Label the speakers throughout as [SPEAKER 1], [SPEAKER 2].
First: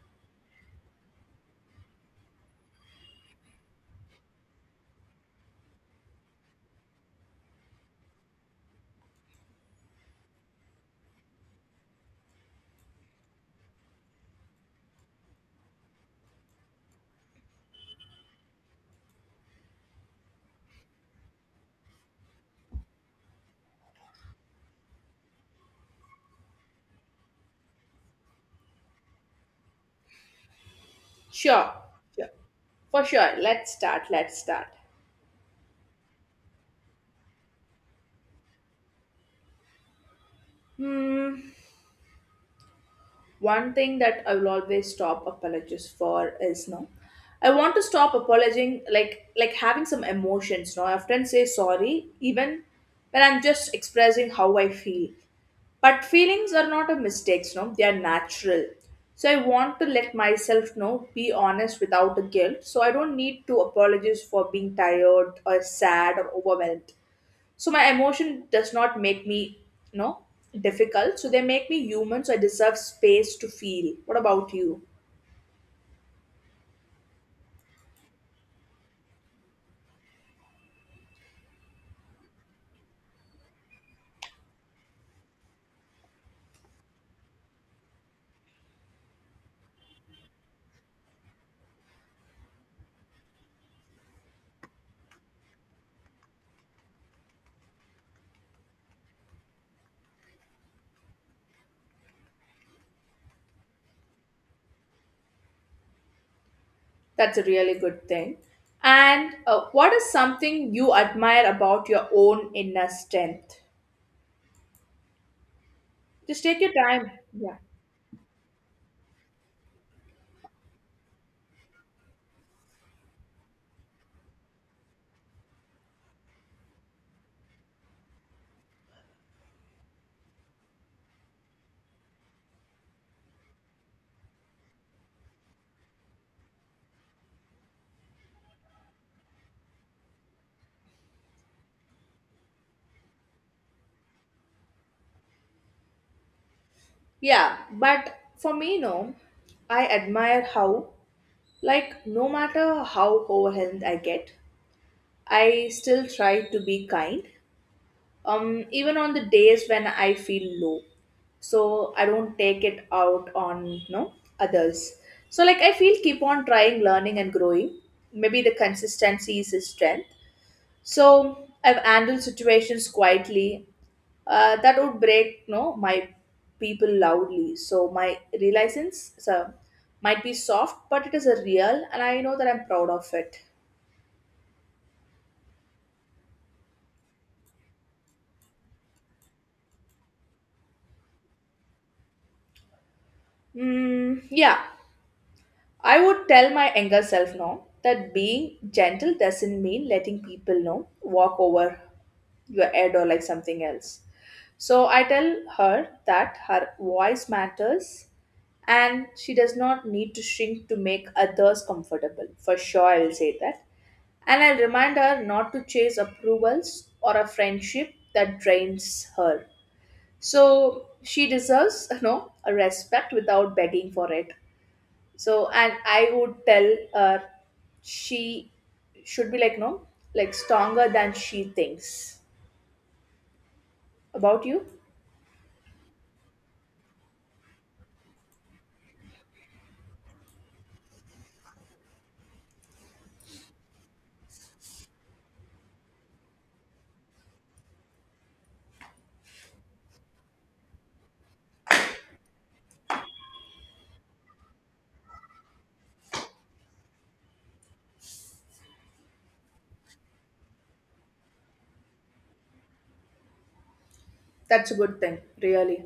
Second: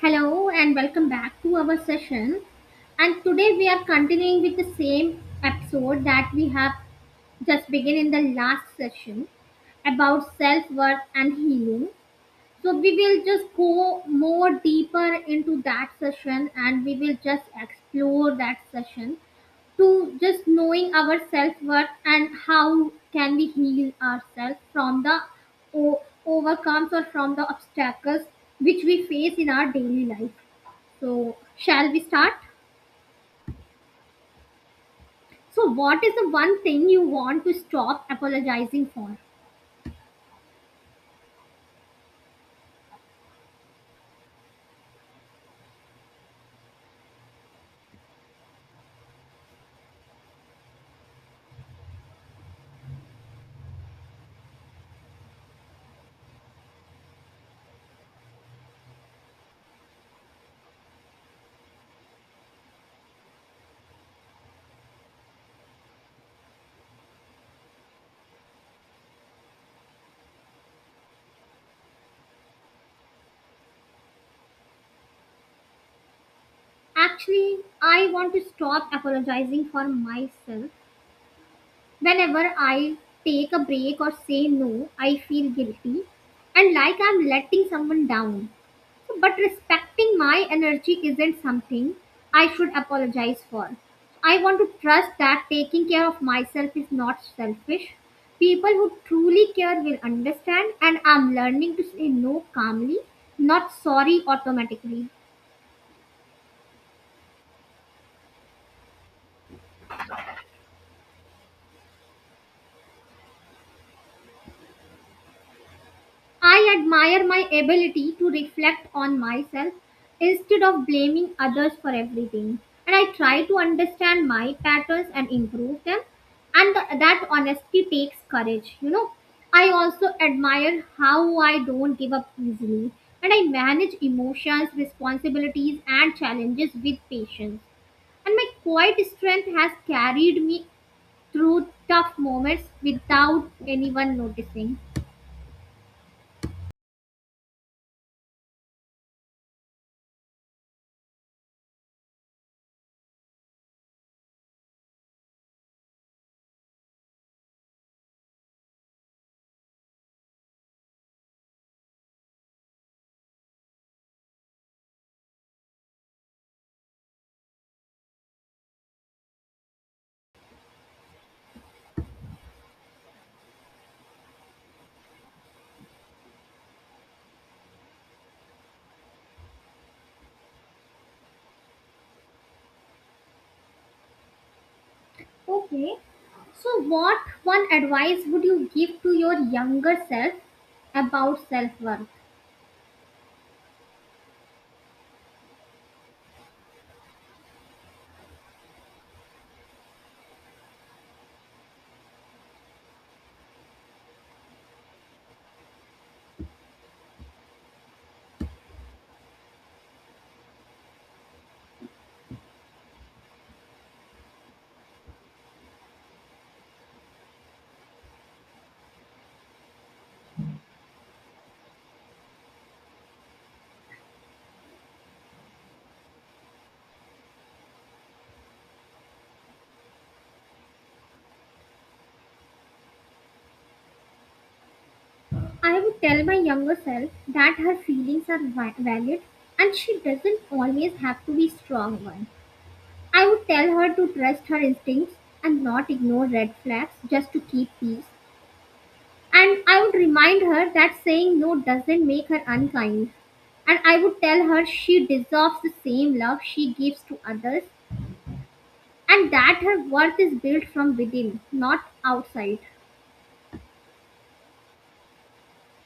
[SPEAKER 1] Hello and welcome back to our session. And today we are continuing with the same episode that we have just begun in the last session about self worth and healing. So we will just go more deeper into that session and we will just explore that session to just knowing our self worth and how can we heal ourselves from the overcomes or from the obstacles which we face in our daily life, so
[SPEAKER 2] Sure,
[SPEAKER 1] shall we
[SPEAKER 2] sure,
[SPEAKER 1] start?
[SPEAKER 2] for sure. Let's start. Let's start.
[SPEAKER 1] So, what is the one thing you want to stop apologizing for?
[SPEAKER 2] Hmm. One thing that I will always stop apologies for is no. I want to stop apologizing, like having some emotions. No, I often say sorry, even when I'm just expressing how I feel. But feelings are not a mistakes. No, they are natural. So I want to let myself know, be honest without a guilt. So I don't need to apologize for being tired or sad or overwhelmed. So my emotion does not make me you know difficult, so they make me human, so I deserve space to feel. What about you?
[SPEAKER 1] Actually, I want to stop apologizing for myself. Whenever I take a break or say no, I feel guilty and like I'm letting someone down. But respecting my energy isn't something I should apologize for. I want to trust that taking care of myself is not selfish. People who truly care will understand, and I'm learning to say no calmly, not sorry automatically.
[SPEAKER 2] That's a really good thing. And what is something you admire about your own inner strength? Just take your
[SPEAKER 1] I
[SPEAKER 2] time.
[SPEAKER 1] admire my
[SPEAKER 2] Yeah,
[SPEAKER 1] ability to reflect on myself instead of blaming others for everything. And I try to understand my patterns and improve them. And that honesty takes courage, you know. I also admire how I don't give up easily. And I manage emotions, responsibilities, and challenges with patience. And my quiet strength has carried me through tough moments without anyone noticing.
[SPEAKER 2] yeah, but for me no, I admire how, like, no matter how overwhelmed I get, I still try to be kind. Even on the days when I feel low, so I don't take it out on others. So like I feel keep on trying, learning and growing. Maybe the consistency is his strength. So I've handled situations quietly, that would break, no, my people loudly, so my realizance, so might be soft but it is a real and I know that I'm proud of it.
[SPEAKER 1] Okay. So, what one advice would you give to your younger self about self worth?
[SPEAKER 2] Mm, yeah. I would tell my younger self now that being gentle doesn't mean letting people know walk over your head or like something else. So I tell her that her voice matters and she does not need to shrink to make others comfortable. For sure, I will say that. And I'll remind her not to chase approvals or a friendship that drains her. So she deserves, you know, a respect without begging for it. So, and I would tell her she should be like, no, like stronger than she thinks about you.
[SPEAKER 1] I would tell my younger self that her feelings are valid and she doesn't always have to be strong one. I would tell her to trust her instincts and not ignore red flags just to keep peace. And I would remind her that saying no doesn't make her unkind and I would tell her she deserves the same love she gives to others and that her worth is built from within, not outside.
[SPEAKER 2] That's a good thing, really.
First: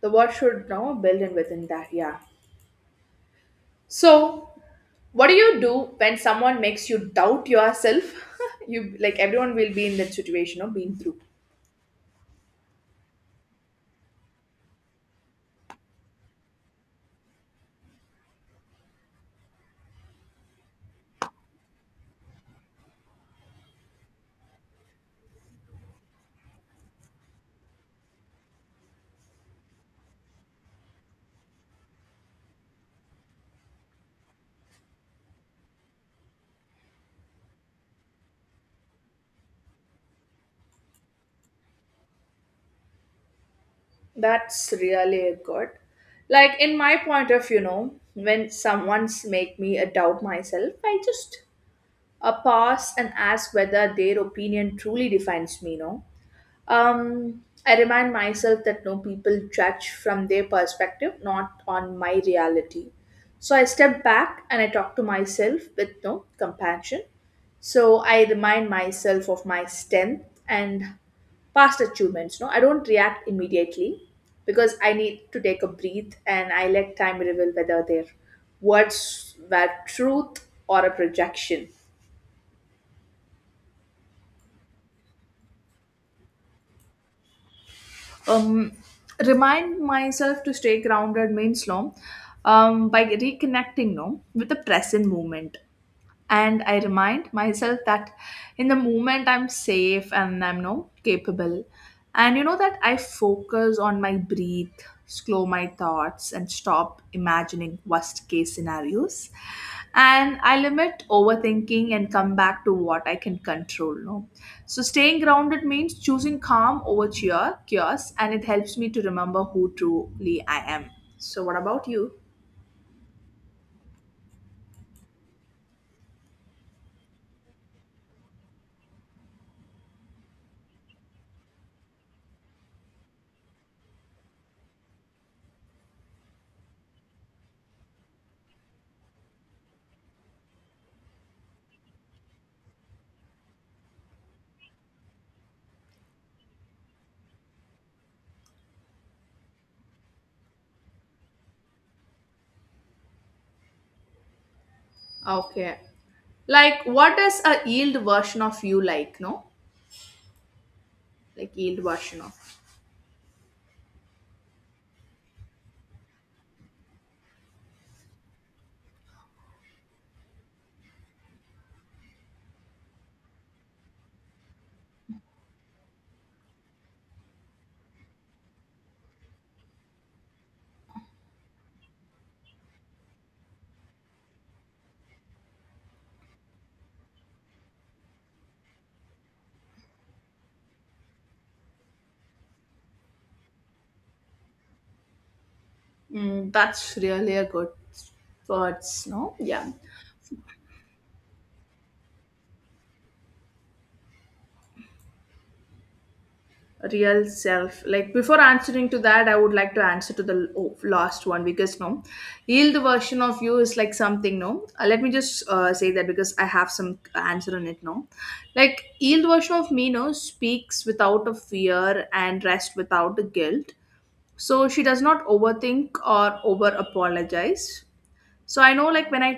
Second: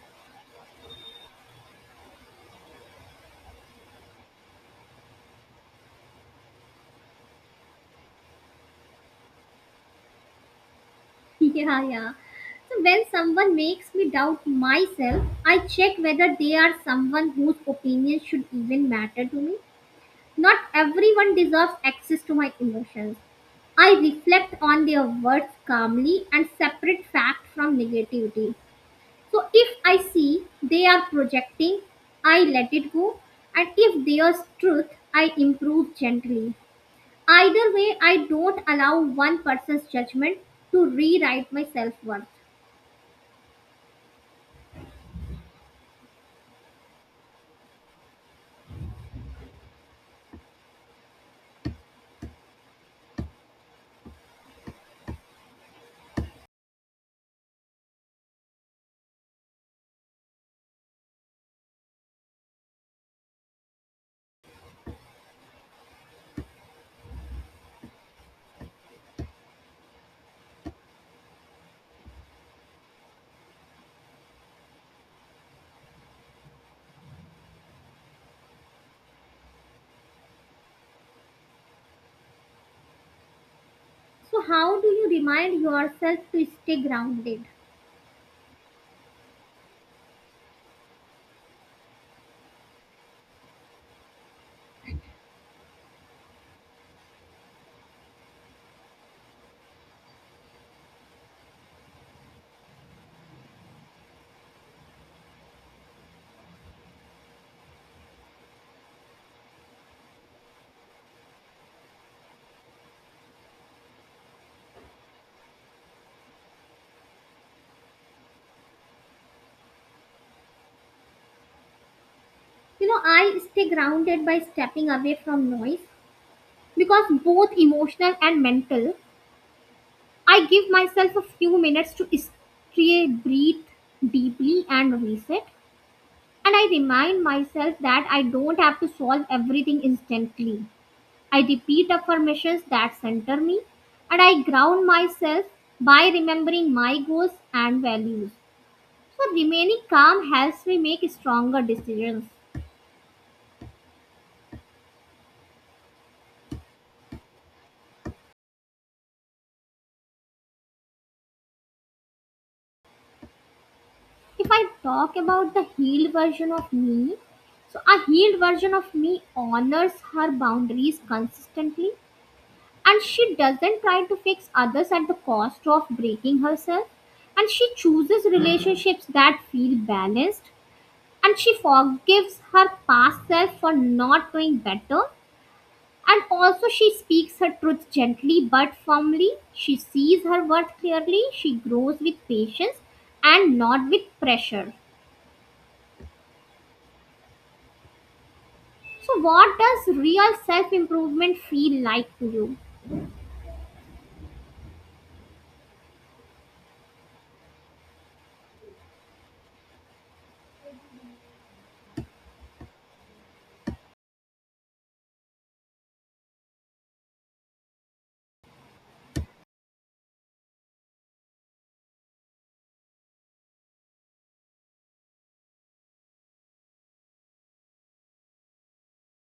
[SPEAKER 2] The word should know, build in within that, yeah. So, what do you do when someone makes you doubt yourself? You, like, everyone will be in that situation or been through.
[SPEAKER 1] Yeah, yeah. So when someone makes me doubt myself, I check whether they are someone whose opinion should even matter to me. Not everyone deserves access to my emotions. I reflect on their words calmly and separate fact from negativity. So if I see they are projecting, I let it go. And if there's truth, I improve gently. Either way, I don't allow one person's judgment to rewrite my self worth.
[SPEAKER 2] That's really good. Like in my point of view, you know, when someone's make me doubt myself, I just pause and ask whether their opinion truly defines me. No, I remind myself that no people judge from their perspective, not on my reality. So I step back and I talk to myself with no compassion. So I remind myself of my strength and past achievements. No, I don't react immediately because I need to take a breath and I let time reveal whether their words were truth or a projection.
[SPEAKER 1] So, how do you remind yourself to stay grounded?
[SPEAKER 2] um, Remind myself to stay grounded means no, by reconnecting, no, with the present moment. And I remind myself that in the moment I'm safe and I'm no capable. And you know that I focus on my breath, slow my thoughts and stop imagining worst case scenarios. And I limit overthinking and come back to what I can control, no. So staying grounded means choosing calm over cheer chaos and it helps me to remember who truly I am. So what about you?
[SPEAKER 1] You know, I stay grounded by stepping away from noise because both emotional and mental, I give myself a few minutes to stay, breathe deeply, and reset. And I remind myself that I don't have to solve everything instantly. I repeat affirmations that center me, and I ground myself by remembering my goals and values. So, remaining calm helps me make stronger decisions.
[SPEAKER 2] Okay. Like, what is a yield version of you like? No, like yield version of.
[SPEAKER 1] If I talk about the healed version of me, so a healed version of me honors her boundaries consistently, and she doesn't try to fix others at the cost of breaking herself, and she chooses relationships that feel balanced and she forgives her past self for not doing better and also she speaks her truth gently but firmly. She sees her worth clearly. She grows with patience and not with pressure.
[SPEAKER 2] Mm, that's really a good words.
[SPEAKER 1] So
[SPEAKER 2] No,
[SPEAKER 1] what
[SPEAKER 2] yeah.
[SPEAKER 1] does real self improvement feel like to you?
[SPEAKER 2] Real self. Like before answering to that, I would like to answer to the oh, last one because no, yield version of you is like something. No. Let me just say that because I have some answer on it. No, like yield version of me. No, speaks without a fear and rest without a guilt. So she does not overthink or over apologize. So I know like when I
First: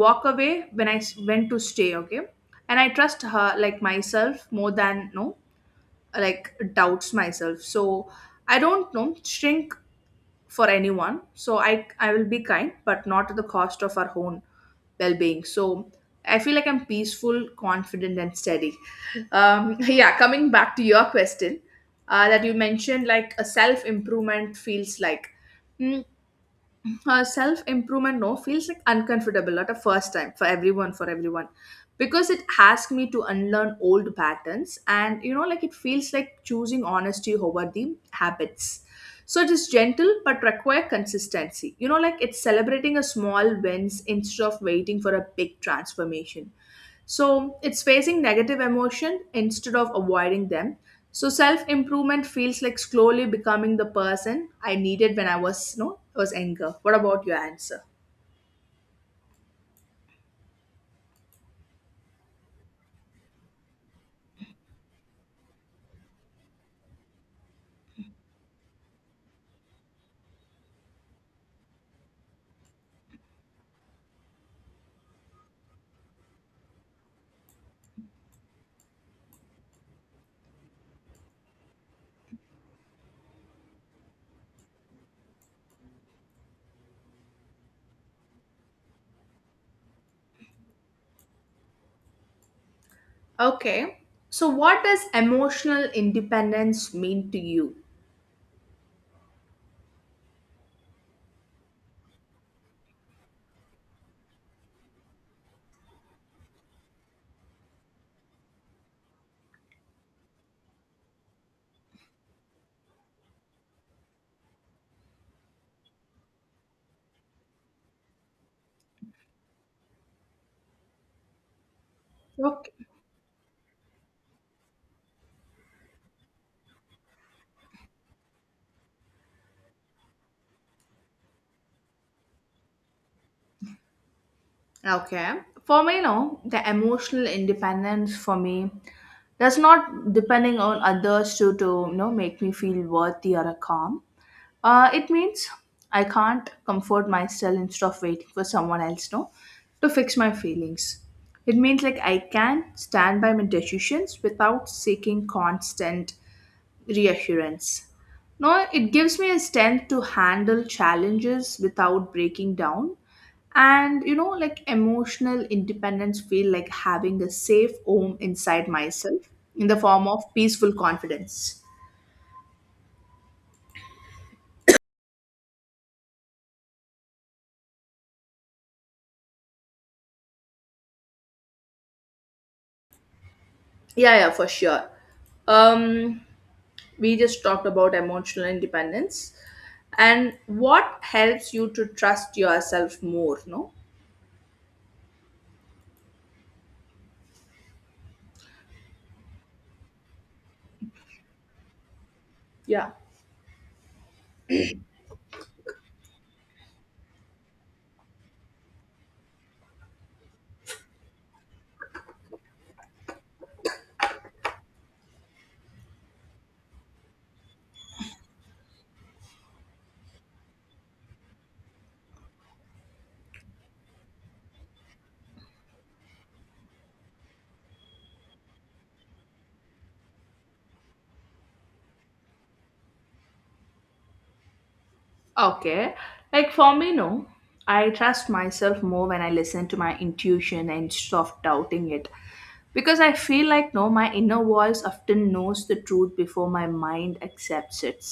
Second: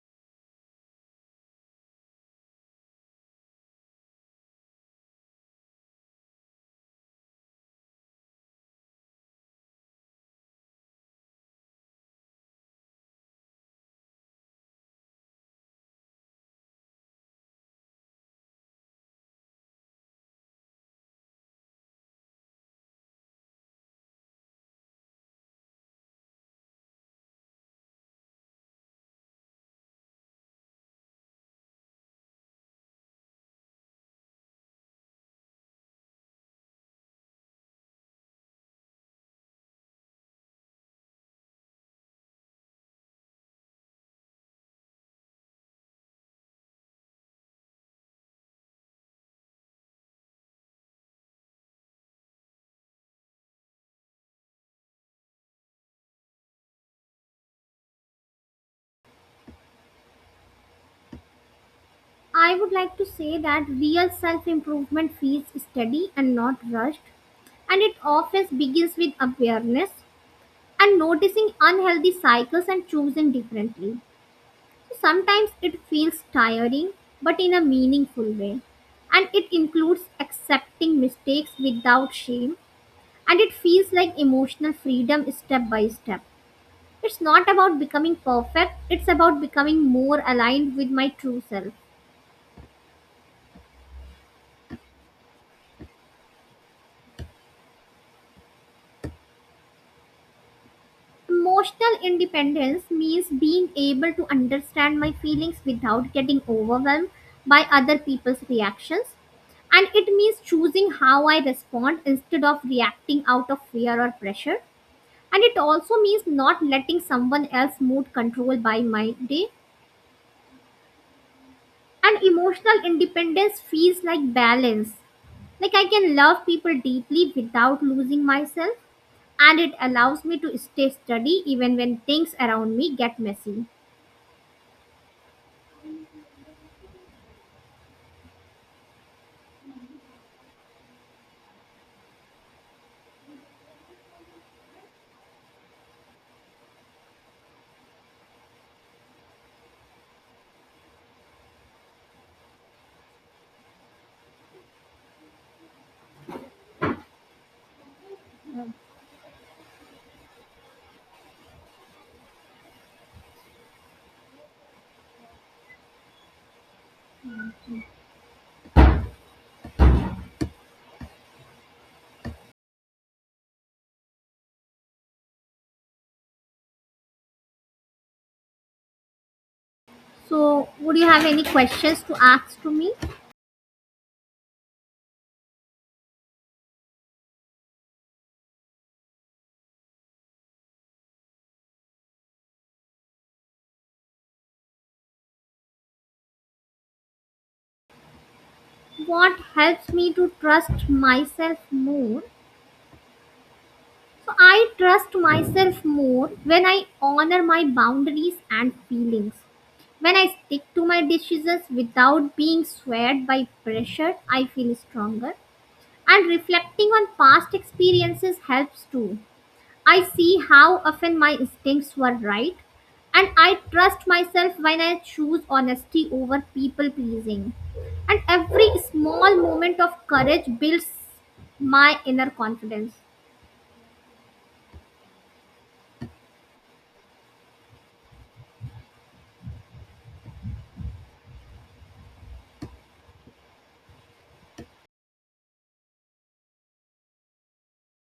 [SPEAKER 2] walk away, when I went to stay okay, and I trust her like myself more than no, like doubts myself. So I don't know, shrink for anyone. So I will be kind but not at the cost of our own well-being. So I feel like I'm peaceful, confident and steady. Yeah, coming back to your question, that you mentioned like a self-improvement feels like, hmm, self improvement, no, feels like uncomfortable at a first time for everyone because it asks me to unlearn old patterns. And you know, like it feels like choosing honesty over the habits. So it is gentle but require consistency. You know, like it's celebrating a small wins instead of waiting for a big transformation. So it's facing negative emotion instead of avoiding them. So self improvement feels like slowly becoming the person I needed when I was no was anger. What about your answer?
[SPEAKER 1] I would like to say that real self improvement feels steady and not rushed, and it often begins with awareness and noticing unhealthy cycles and choosing differently. Sometimes it feels tiring, but in a meaningful way. And it includes accepting mistakes without shame, and it feels like emotional freedom step by step. It's not about becoming perfect, it's about becoming more aligned with my true self.
[SPEAKER 2] Okay. So what does emotional independence mean to you?
[SPEAKER 1] Emotional independence means being able to understand my feelings without getting overwhelmed by other people's reactions, and it means choosing how I respond instead of reacting out of fear or pressure. And it also means not letting someone else mood control by my day. And emotional
[SPEAKER 2] Okay.
[SPEAKER 1] independence feels like balance. Like I can love people deeply without losing myself. And it allows me to stay steady even when things around me get messy.
[SPEAKER 2] Okay. For me, no, the emotional independence for me, that's not depending on others to you know make me feel worthy or calm. It means I can't comfort myself instead of waiting for someone else, no, to fix my feelings. It means like I can stand by my decisions without seeking constant reassurance. No, it gives me a strength to handle challenges without breaking down. And you know, like emotional independence feel like having a safe home inside myself in the form of peaceful confidence.
[SPEAKER 1] So, would you have any questions to ask to me?
[SPEAKER 2] Yeah, yeah, for sure. Um, we just talked about emotional independence and what helps you to trust yourself more, no?
[SPEAKER 1] What helps me to trust myself more?
[SPEAKER 2] Yeah.
[SPEAKER 1] So, I trust myself more when I honor my boundaries and feelings. When I stick to my decisions without being swayed by pressure, I feel stronger. And reflecting on past experiences helps too. I see how often my instincts were right, and I trust myself when I choose honesty over people pleasing. And every small moment of courage builds my inner confidence.
[SPEAKER 2] Okay. Like for me, no. I trust myself more when I listen to my intuition and stop doubting it. Because I feel like no, my inner voice often knows the truth before my mind accepts it.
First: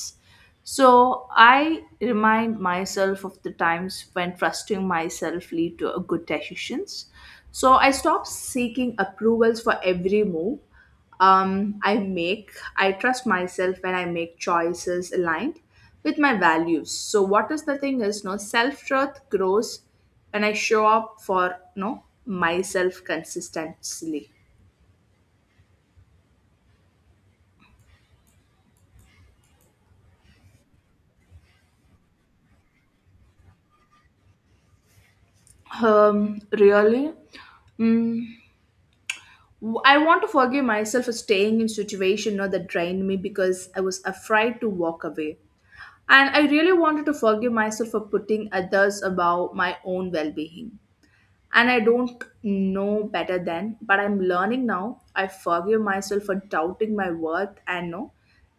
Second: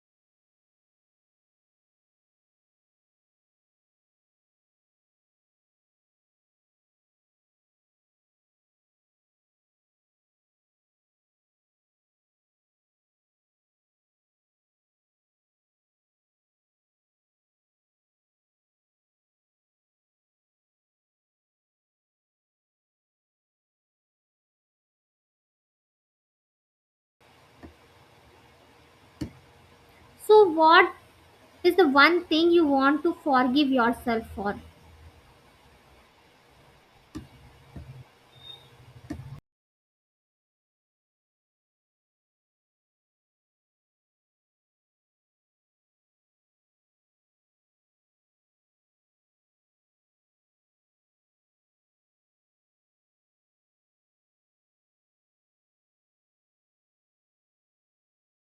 [SPEAKER 2] So I remind myself of the times when trusting myself lead to a good decisions. So I stop seeking approvals for every move I make. I trust myself when I make choices aligned with my values. So what is the thing is, no self trust grows when I show up for no myself consistently.
[SPEAKER 1] So, what is the one thing you want to forgive yourself for?
[SPEAKER 2] Really, I want to forgive myself for staying in situation you know, that drained me because I was afraid to walk away. And I really wanted to forgive myself for putting others above my own well being. And I don't know better then, but I'm learning now. I forgive myself for doubting my worth and no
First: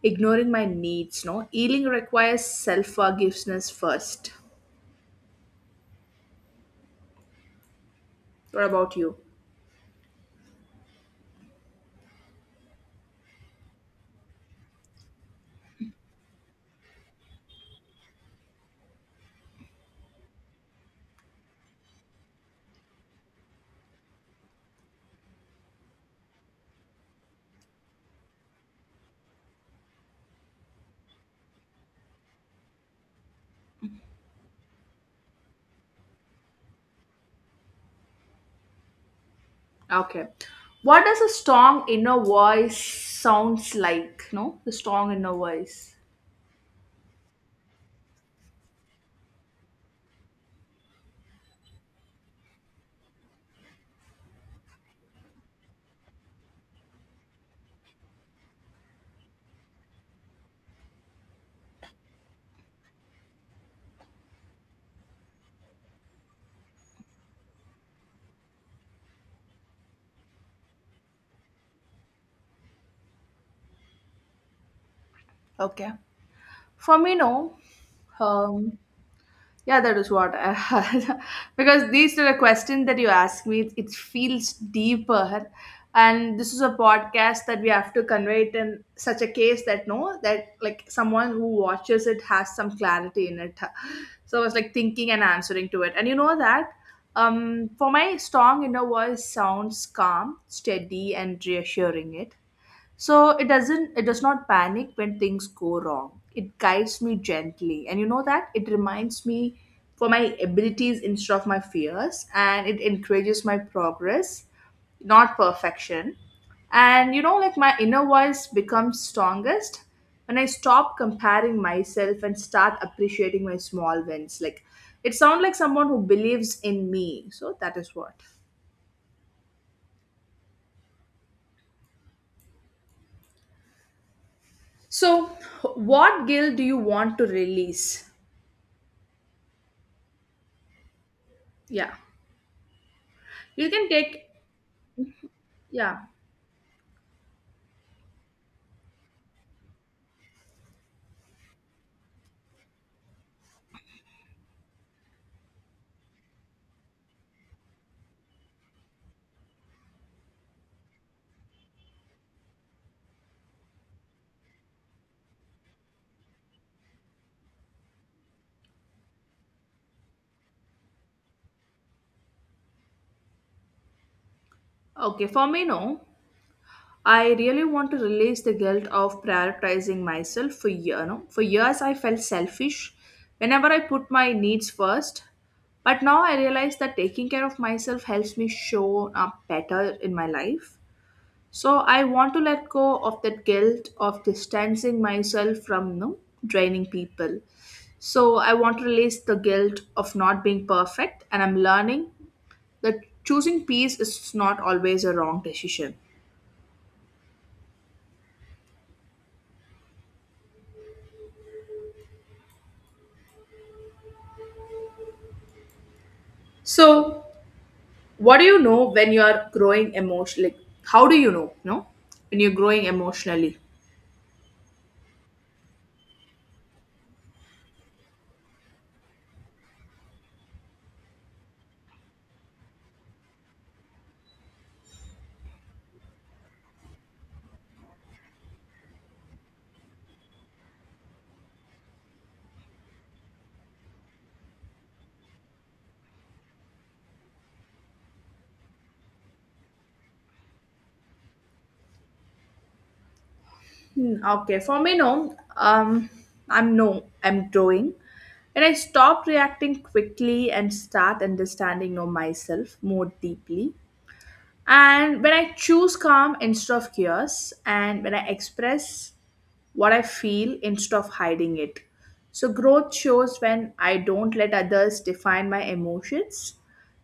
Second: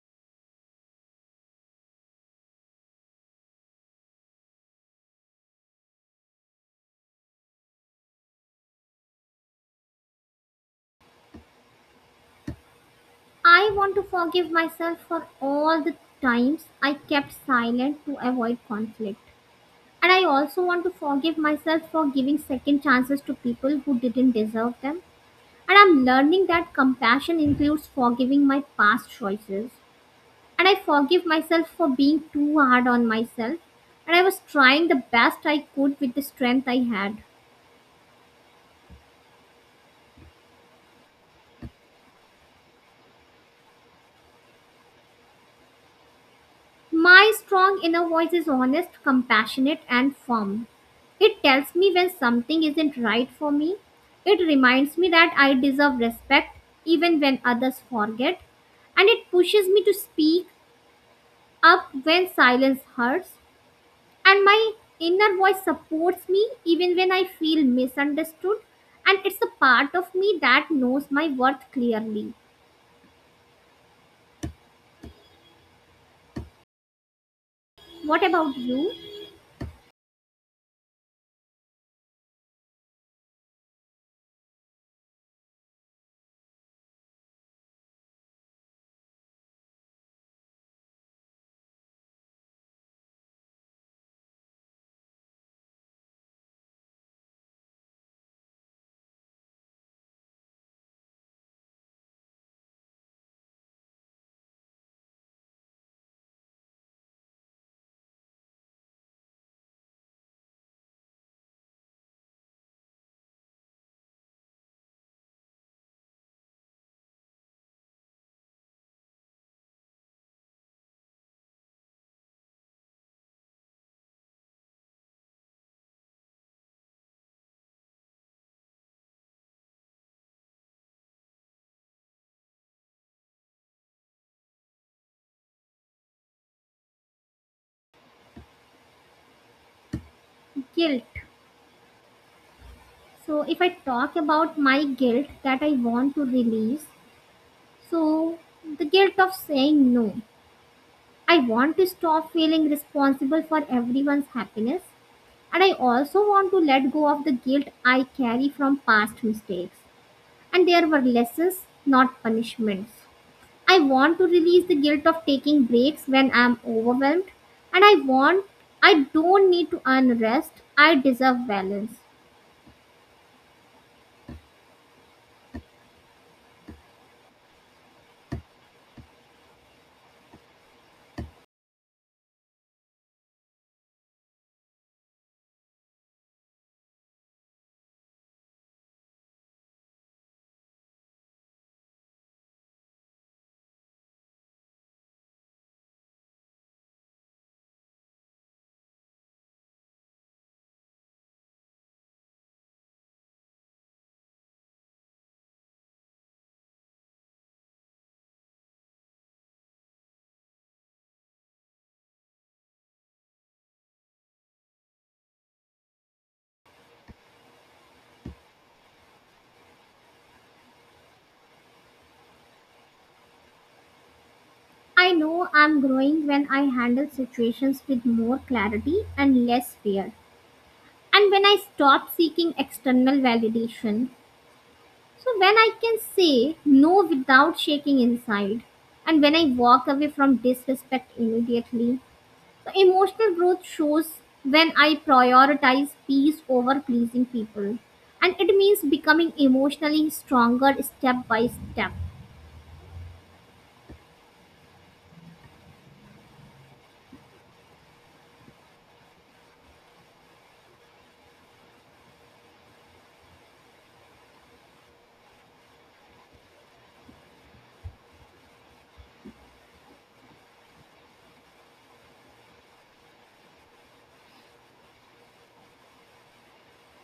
[SPEAKER 2] ignoring my needs. No healing requires self forgiveness first. What about you?
[SPEAKER 1] I want to forgive myself for all the times I kept silent to avoid conflict. And I also want to forgive myself for giving second chances to people who didn't deserve them. And I'm learning that compassion includes forgiving my past choices. And I forgive myself for being too hard on myself. And I was trying the best I could with the strength I had.
[SPEAKER 2] Okay. What does a strong inner voice sounds like? No, the strong inner voice.
[SPEAKER 1] My strong inner voice is honest, compassionate, and firm. It tells me when something isn't right for me. It reminds me that I deserve respect even when others forget. And it pushes me to speak up when silence hurts. And my inner voice supports me even when I feel misunderstood. And it's a part of me that knows my worth clearly.
[SPEAKER 2] Okay. For me, no.
[SPEAKER 1] What about
[SPEAKER 2] Um,
[SPEAKER 1] you?
[SPEAKER 2] Yeah, that is what. I, because these are the questions that you ask me. It feels deeper, and this is a podcast that we have to convey it in such a case that no, that like someone who watches it has some clarity in it. So I was like thinking and answering to it, and you know that. For my strong inner voice sounds calm, steady, and reassuring. It. So it does not panic when things go wrong. It guides me gently. And you know that it reminds me for my abilities instead of my fears and it encourages my progress, not perfection. And you know like my inner voice becomes strongest when I stop comparing myself and start appreciating my small wins. Like it sounds like someone who believes in me. So that is what. So what guilt do you want to release?
[SPEAKER 1] Guilt.
[SPEAKER 2] Yeah.
[SPEAKER 1] So, if I
[SPEAKER 2] You can
[SPEAKER 1] talk
[SPEAKER 2] take,
[SPEAKER 1] about my guilt that I
[SPEAKER 2] yeah.
[SPEAKER 1] want to release, so the guilt of saying no. I want to stop feeling responsible for everyone's happiness, and I also want to let go of the guilt I carry from past mistakes. And there were lessons, not punishments. I want to release the guilt of taking breaks when I'm overwhelmed, and I don't need to earn rest, I deserve balance.
[SPEAKER 2] Okay, for me, no. I really want to release the guilt of prioritizing myself for year, no? For years, I felt selfish whenever I put my needs first. But now I realize that taking care of myself helps me show up better in my life. So I want to let go of that guilt of distancing myself from no draining people. So I want to release the guilt of not being perfect, and I'm learning that choosing peace is not always a wrong decision. So, what do you know when you are growing emotionally? Like, how do you know? No, when you're growing emotionally.
[SPEAKER 1] I know I'm growing when I handle situations with more clarity and less fear, and when I stop seeking external validation. So, when I can say no without shaking inside, and when I walk away from disrespect immediately. So, emotional growth shows when I prioritize peace over pleasing people, and it means becoming emotionally stronger step by step.
[SPEAKER 2] Hmm, okay, for me, no. I'm no. I'm growing, and I stop reacting quickly and start understanding no myself more deeply. And when I choose calm instead of chaos, and when I express what I feel instead of hiding it. So, growth shows when I don't let others define my emotions.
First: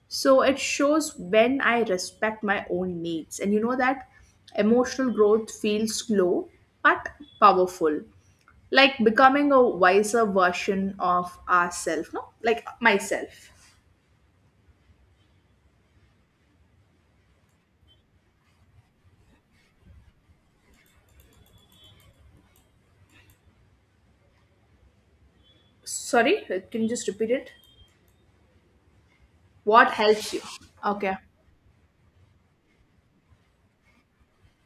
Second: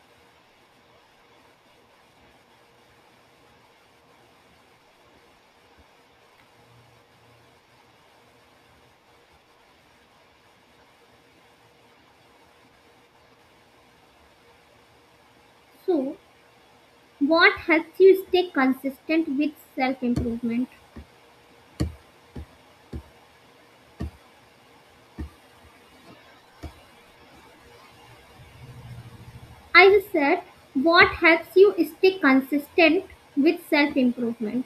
[SPEAKER 2] So, it shows when I respect my own needs. And you know that emotional growth feels slow but powerful, like becoming a wiser version of ourselves, no? Like myself.
[SPEAKER 1] So, what helps you stay consistent with self improvement?
[SPEAKER 2] Sorry, can you just repeat it? What
[SPEAKER 1] I
[SPEAKER 2] helps
[SPEAKER 1] said,
[SPEAKER 2] you?
[SPEAKER 1] what
[SPEAKER 2] Okay.
[SPEAKER 1] helps you stay consistent with self improvement?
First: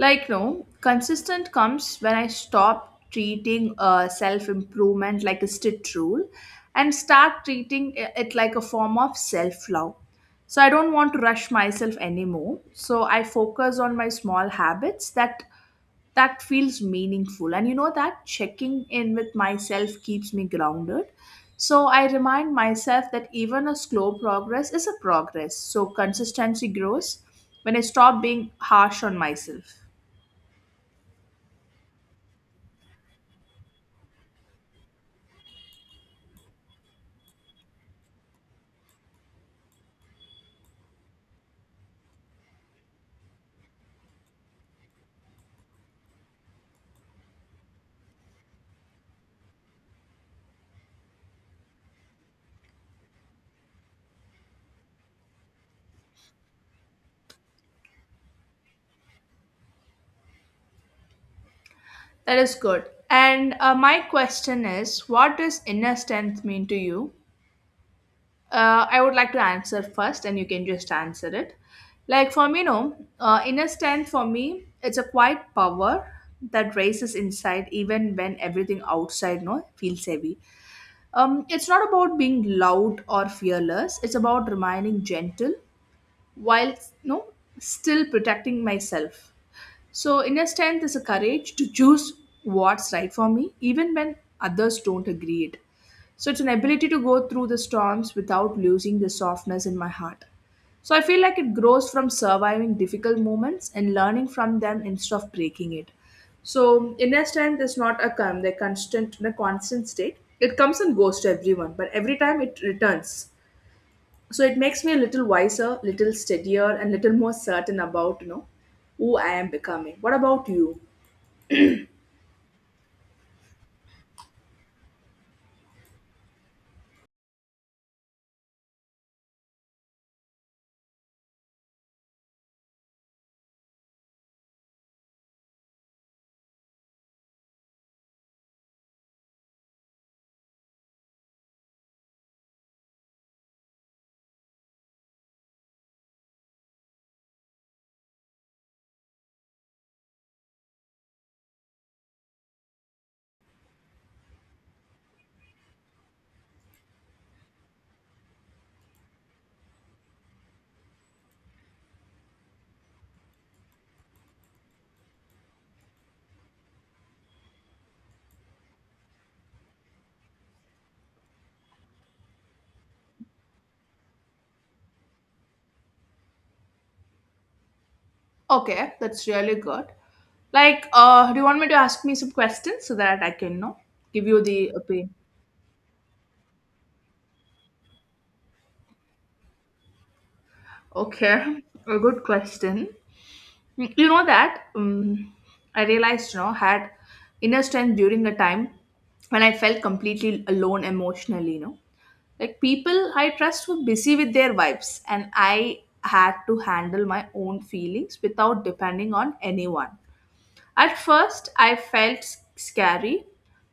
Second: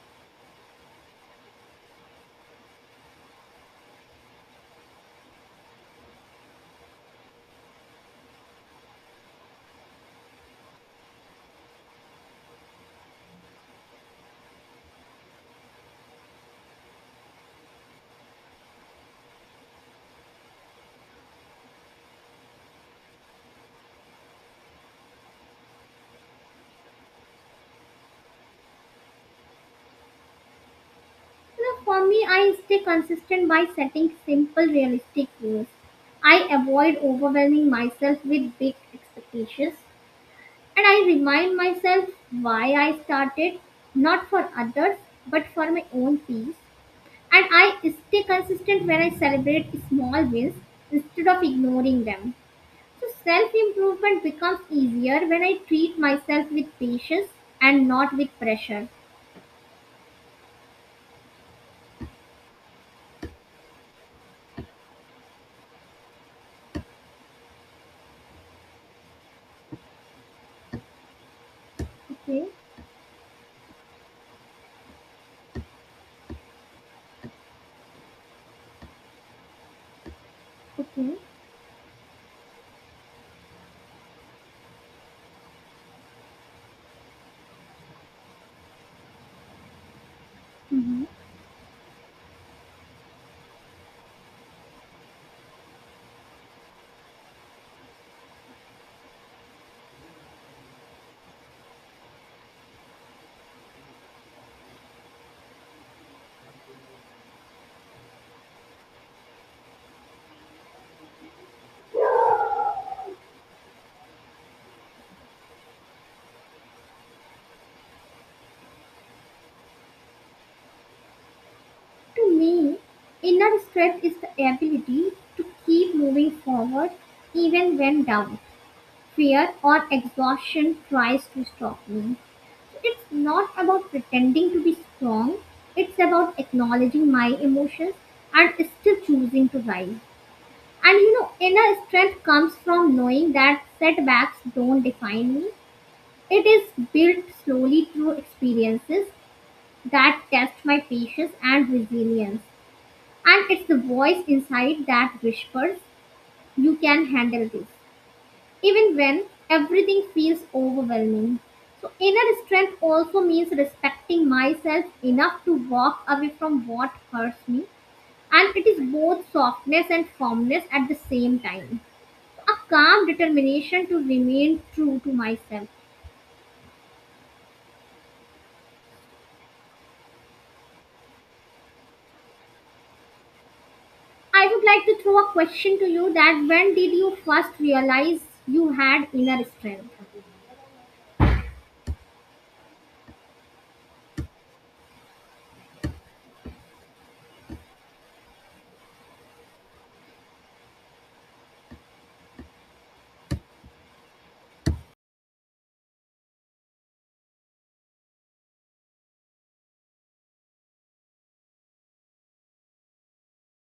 [SPEAKER 2] Like, no, consistent comes when I stop treating self improvement like a strict rule and start treating it like a form of self love. So, I don't want to rush myself anymore. So, I focus on my small habits that feels meaningful. And you know that checking in with myself keeps me grounded. So I remind myself that even a slow progress is a progress. So consistency grows when I stop being harsh on myself.
[SPEAKER 1] You know, for me, I stay consistent by setting simple, realistic goals. I avoid overwhelming myself with big expectations and I remind myself why I started, not for others, but for my own peace. And I stay consistent when I celebrate small wins instead of ignoring them. So self-improvement becomes easier when I treat myself with patience and not with pressure.
[SPEAKER 2] That is good. And my question is, what does inner strength mean to you? I would like to answer first, and you can just answer it. Like for
[SPEAKER 1] Okay.
[SPEAKER 2] me, no, inner strength for me, it's a quiet power that raises inside even when everything outside no feels heavy.
[SPEAKER 1] Okay.
[SPEAKER 2] It's not about being loud or fearless. It's about remaining gentle while no still protecting myself. So, inner strength is a
[SPEAKER 1] Mm-hmm.
[SPEAKER 2] courage to choose what's right for me, even when others don't agree it. So, it's an ability to go through the storms without losing the softness in my heart. So, I feel like it grows from surviving difficult moments and learning from them instead of breaking it. So, inner strength is not the constant, in a constant state. It comes and goes to everyone, but every time it returns, so it makes me a little wiser, little steadier, and little more certain about who I am becoming. What about you?
[SPEAKER 1] To me, inner strength is the ability to keep moving forward even when down. Fear or exhaustion tries to stop me. So it's not about pretending to be strong, it's about acknowledging my emotions and still choosing to rise. And you know, inner strength comes from knowing that setbacks don't define me. It is built slowly through experiences that test my patience and resilience. And it's the voice inside that whispers, "You can handle this," even when everything feels overwhelming. So, inner strength also means respecting myself enough to walk away from what hurts me. And it is both softness and firmness at the same time, a calm determination to remain true to myself.
[SPEAKER 2] Okay, that's really good. Like, do you want me to ask me some questions so that I can give you
[SPEAKER 1] I would
[SPEAKER 2] the
[SPEAKER 1] like to
[SPEAKER 2] opinion?
[SPEAKER 1] throw a question to you that when did you first realize you had inner strength?
[SPEAKER 2] Okay, a good question. Mm, you know that I realized, you know, had inner strength during a time when I felt completely alone emotionally. You know, like people I trust were busy with their vibes, and I had to handle my own feelings without depending on anyone. At first, I felt scary,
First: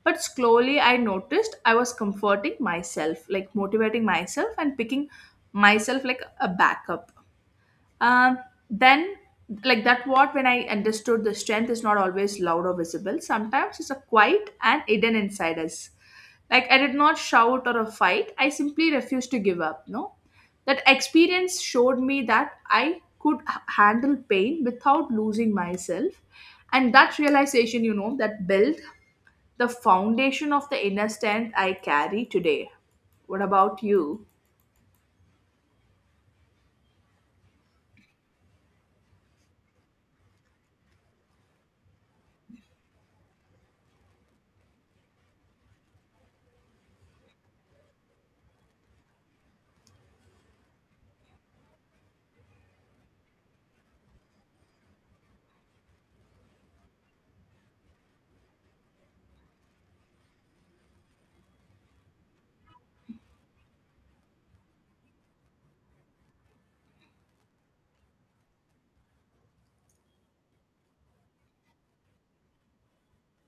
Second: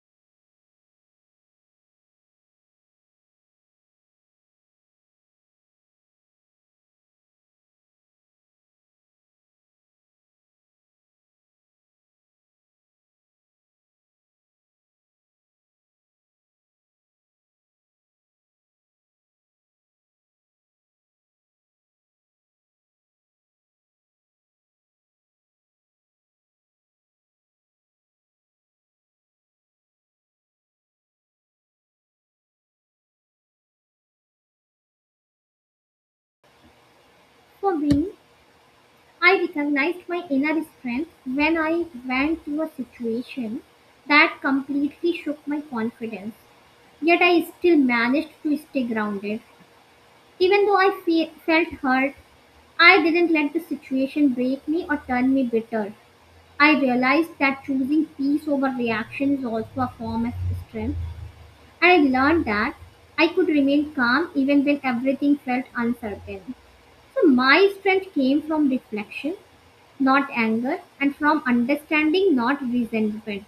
[SPEAKER 2] but slowly I noticed I was comforting myself, like motivating myself and picking myself like a backup. Um, then, like that, what when I understood the strength is not always loud or visible. Sometimes it's a quiet and hidden inside us. Like I did not shout or a fight. I simply refused to give up. No, that experience showed me that I could handle pain without losing myself, and that realization, you know, that built the foundation of the inner strength I carry today. What about you?
[SPEAKER 1] For me, I recognized my inner strength when I went through a situation that completely shook my confidence. Yet I still managed to stay grounded. Even though I felt hurt, I didn't let the situation break me or turn me bitter. I realized that choosing peace over reaction is also a form of strength, and I learned that I could remain calm even when everything felt uncertain. So, my strength came from reflection, not anger, and from understanding, not resentment.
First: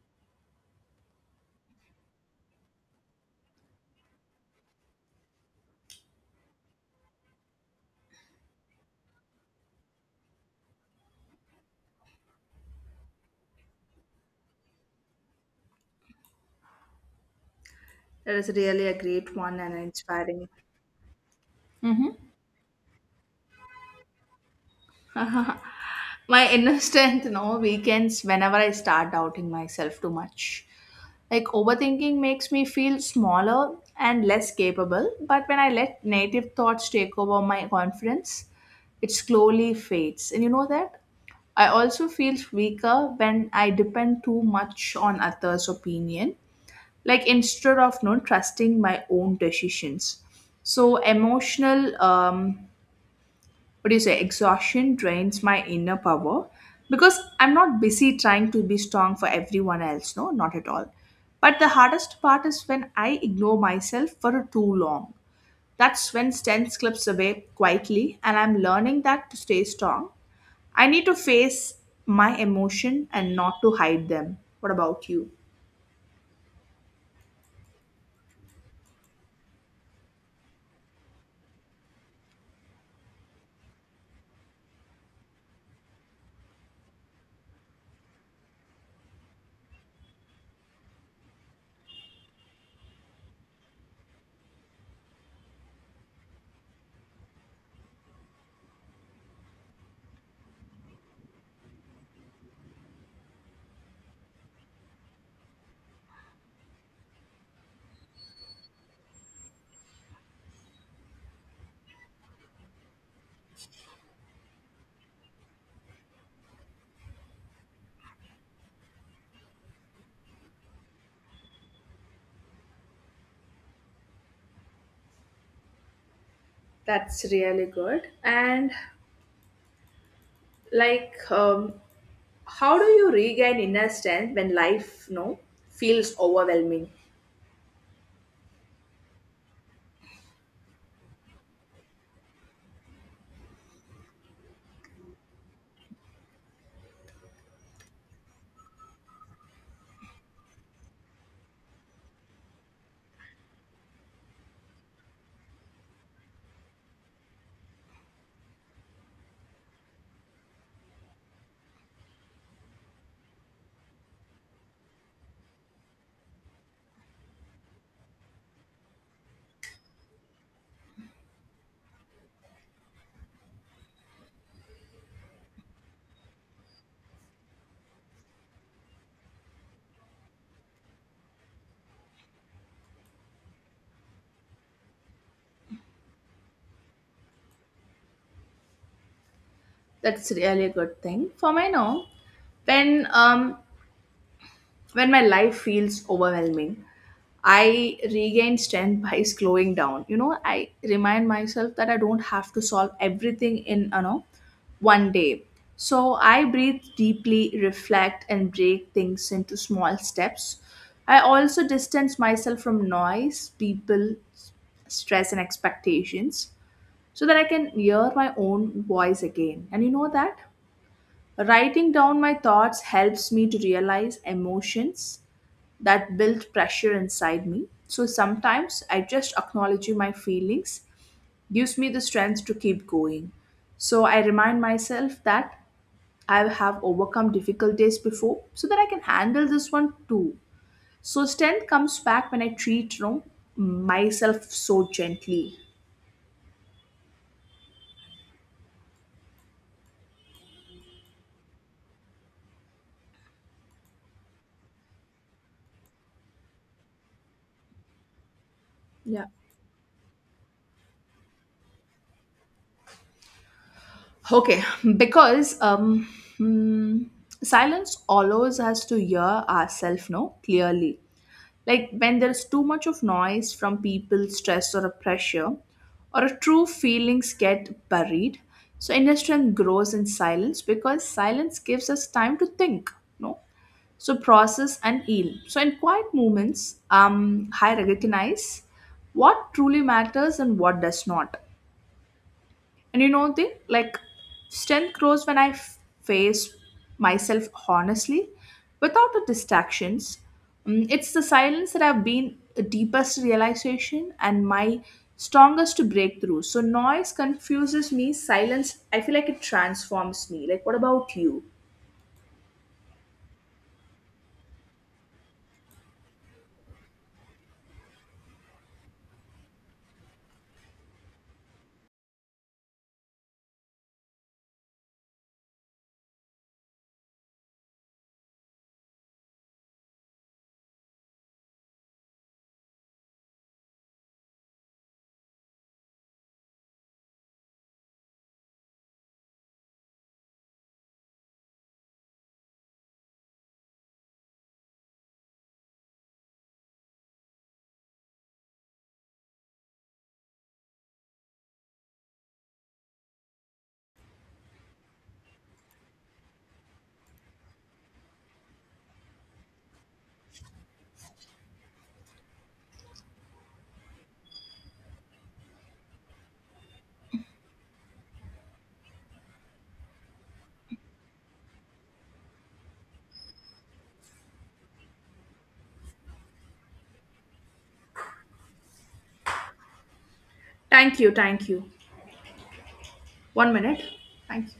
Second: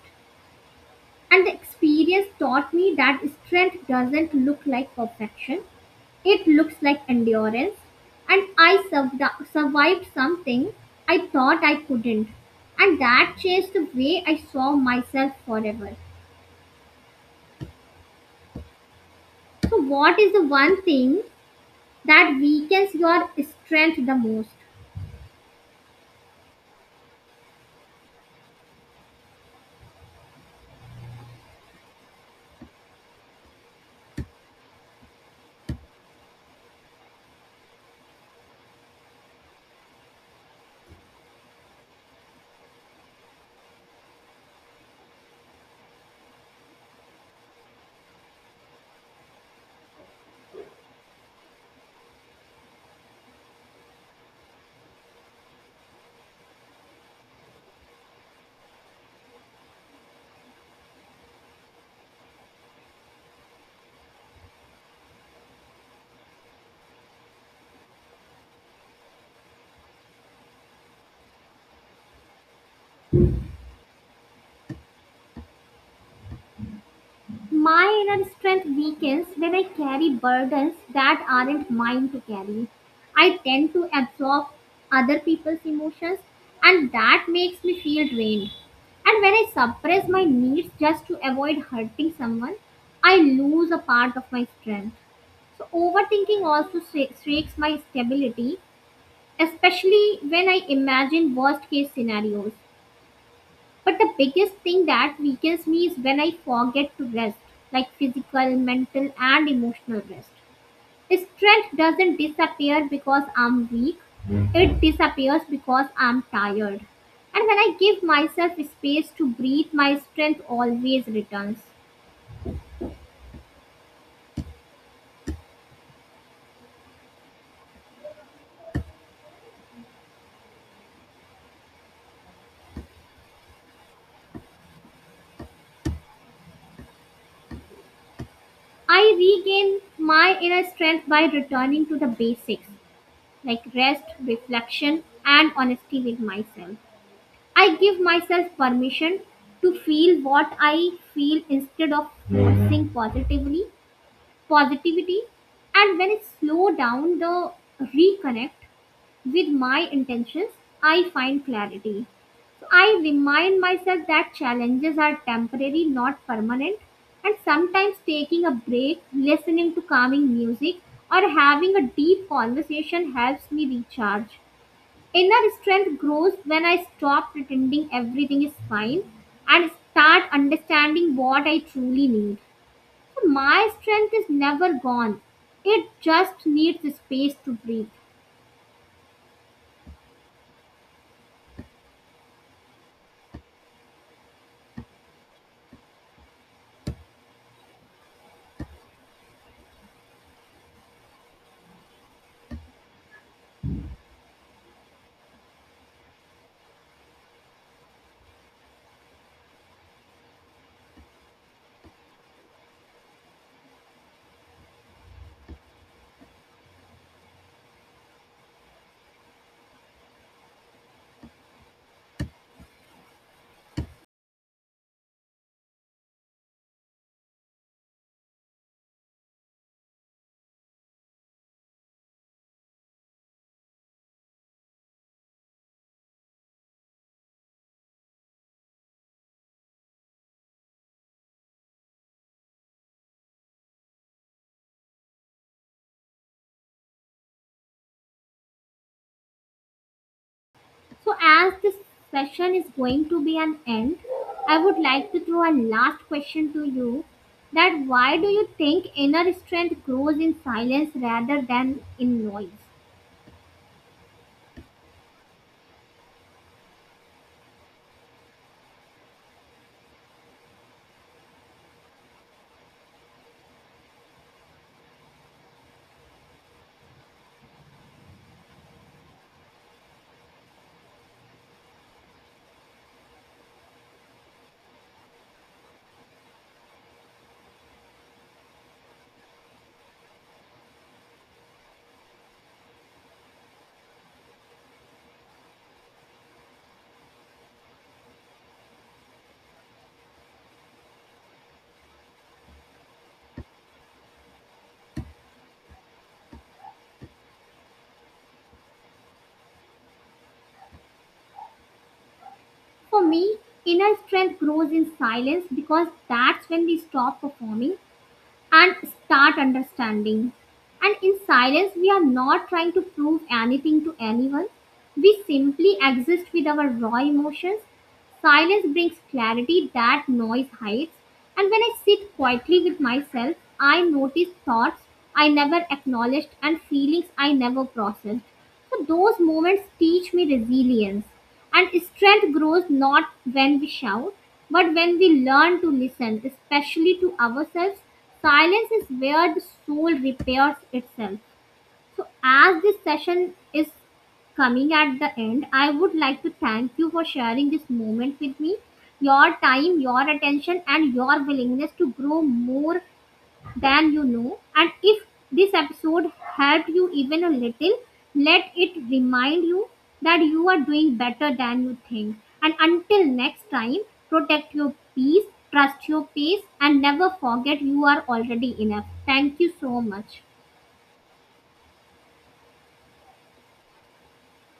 [SPEAKER 1] And the experience taught me that strength doesn't look like perfection, it looks like endurance. And I survived something I thought I couldn't. And that changed the way I saw myself forever.
[SPEAKER 2] That is really a great one and
[SPEAKER 1] So, what is the
[SPEAKER 2] inspiring.
[SPEAKER 1] one thing
[SPEAKER 2] Mm-hmm.
[SPEAKER 1] that weakens your strength the most?
[SPEAKER 2] My inner strength no weekends whenever I start doubting myself too much. Like overthinking makes me feel smaller and less capable, but when I let native thoughts take over my confidence, it slowly fades. And you know that I also feel weaker when I depend too much on others opinion, like instead of not trusting my own decisions. So emotional, what do you say, exhaustion drains my inner power because I'm not busy trying to be strong for everyone else. No, not at all. But the hardest part is when I ignore myself for too long. That's when strength slips away quietly, and I'm learning that to stay strong, I need to face my emotion and not to hide them. What about you?
[SPEAKER 1] My inner strength weakens when I carry burdens that aren't mine to carry. I tend to absorb other people's emotions, and that makes me feel drained. And when I suppress my needs just to avoid hurting someone, I lose a part of my strength. So, overthinking also shakes my stability, especially when I imagine worst case scenarios. But the biggest thing that weakens me is when I forget to rest, like physical, mental, and emotional rest. Strength doesn't disappear because I'm weak, it disappears because I'm tired. And when I give myself space to breathe, my strength always returns.
[SPEAKER 2] That's really good. And like how do you regain inner strength when life no feels overwhelming?
[SPEAKER 1] I regain my inner strength by returning to the basics, like rest, reflection, and honesty with myself. I give myself permission to feel what I feel instead of forcing positively positivity, and when I slow down the reconnect with my intentions I find clarity. So I remind myself that challenges are temporary, not permanent, and sometimes taking a break, listening to calming music, or having a deep conversation helps me recharge. Inner strength grows when I stop pretending everything is fine and start understanding what I truly need. So my strength is never gone. It just needs space to breathe.
[SPEAKER 2] That's really a good thing. For me now, when when my life feels overwhelming, I regain strength by slowing down. You know, I remind myself that I don't have to solve everything in one day. So I breathe deeply, reflect, and break things into small steps. I also distance myself from noise, people, stress, and expectations so that I can hear my own voice again. And you know that? Writing down my thoughts helps me to realize emotions that build pressure inside me. So sometimes I just acknowledging my feelings gives me the strength to keep going. So I remind myself that I have overcome difficult days before so that I can handle this one too. So strength comes back when I treat, myself so gently.
[SPEAKER 1] So as this session is going to be an end, I would like to throw a last question to you that why do you think
[SPEAKER 2] Yeah.
[SPEAKER 1] inner strength grows in silence rather than in noise?
[SPEAKER 2] Okay, because mm, silence allows us to hear ourselves no clearly. Like when there's too much of noise from people, stress or a pressure, or a true feelings get buried. So inner strength grows in silence because silence gives us time to think. No, so process and heal. So in quiet moments, I recognize what truly matters and what does not. And you know the like strength grows when I face myself honestly, without the distractions. Mm, it's the silence that I've been the deepest realization and my strongest breakthrough. So noise confuses me. Silence, I feel like it transforms me. Like what about you?
[SPEAKER 1] For me, inner strength grows in silence because that's when we stop performing and start understanding. And in silence, we are not trying to prove anything to anyone. We simply exist with our raw emotions. Silence brings clarity that noise hides. And when I sit quietly with myself, I notice thoughts I never acknowledged and feelings I never processed. So those moments teach me resilience. And strength grows not when we shout, but when we learn to listen, especially to ourselves. Silence is where the soul repairs itself. So, as this session is coming at the end, I would like to thank you for sharing this moment with me. Your time, your attention, and your willingness to grow more than you know. And if this episode helped you even a little, let it remind you that you are doing better than you think. And until next time, protect your peace, trust your pace, and never forget you are already enough. Thank you so much.
[SPEAKER 2] Thank you, thank you. One minute. Thank you.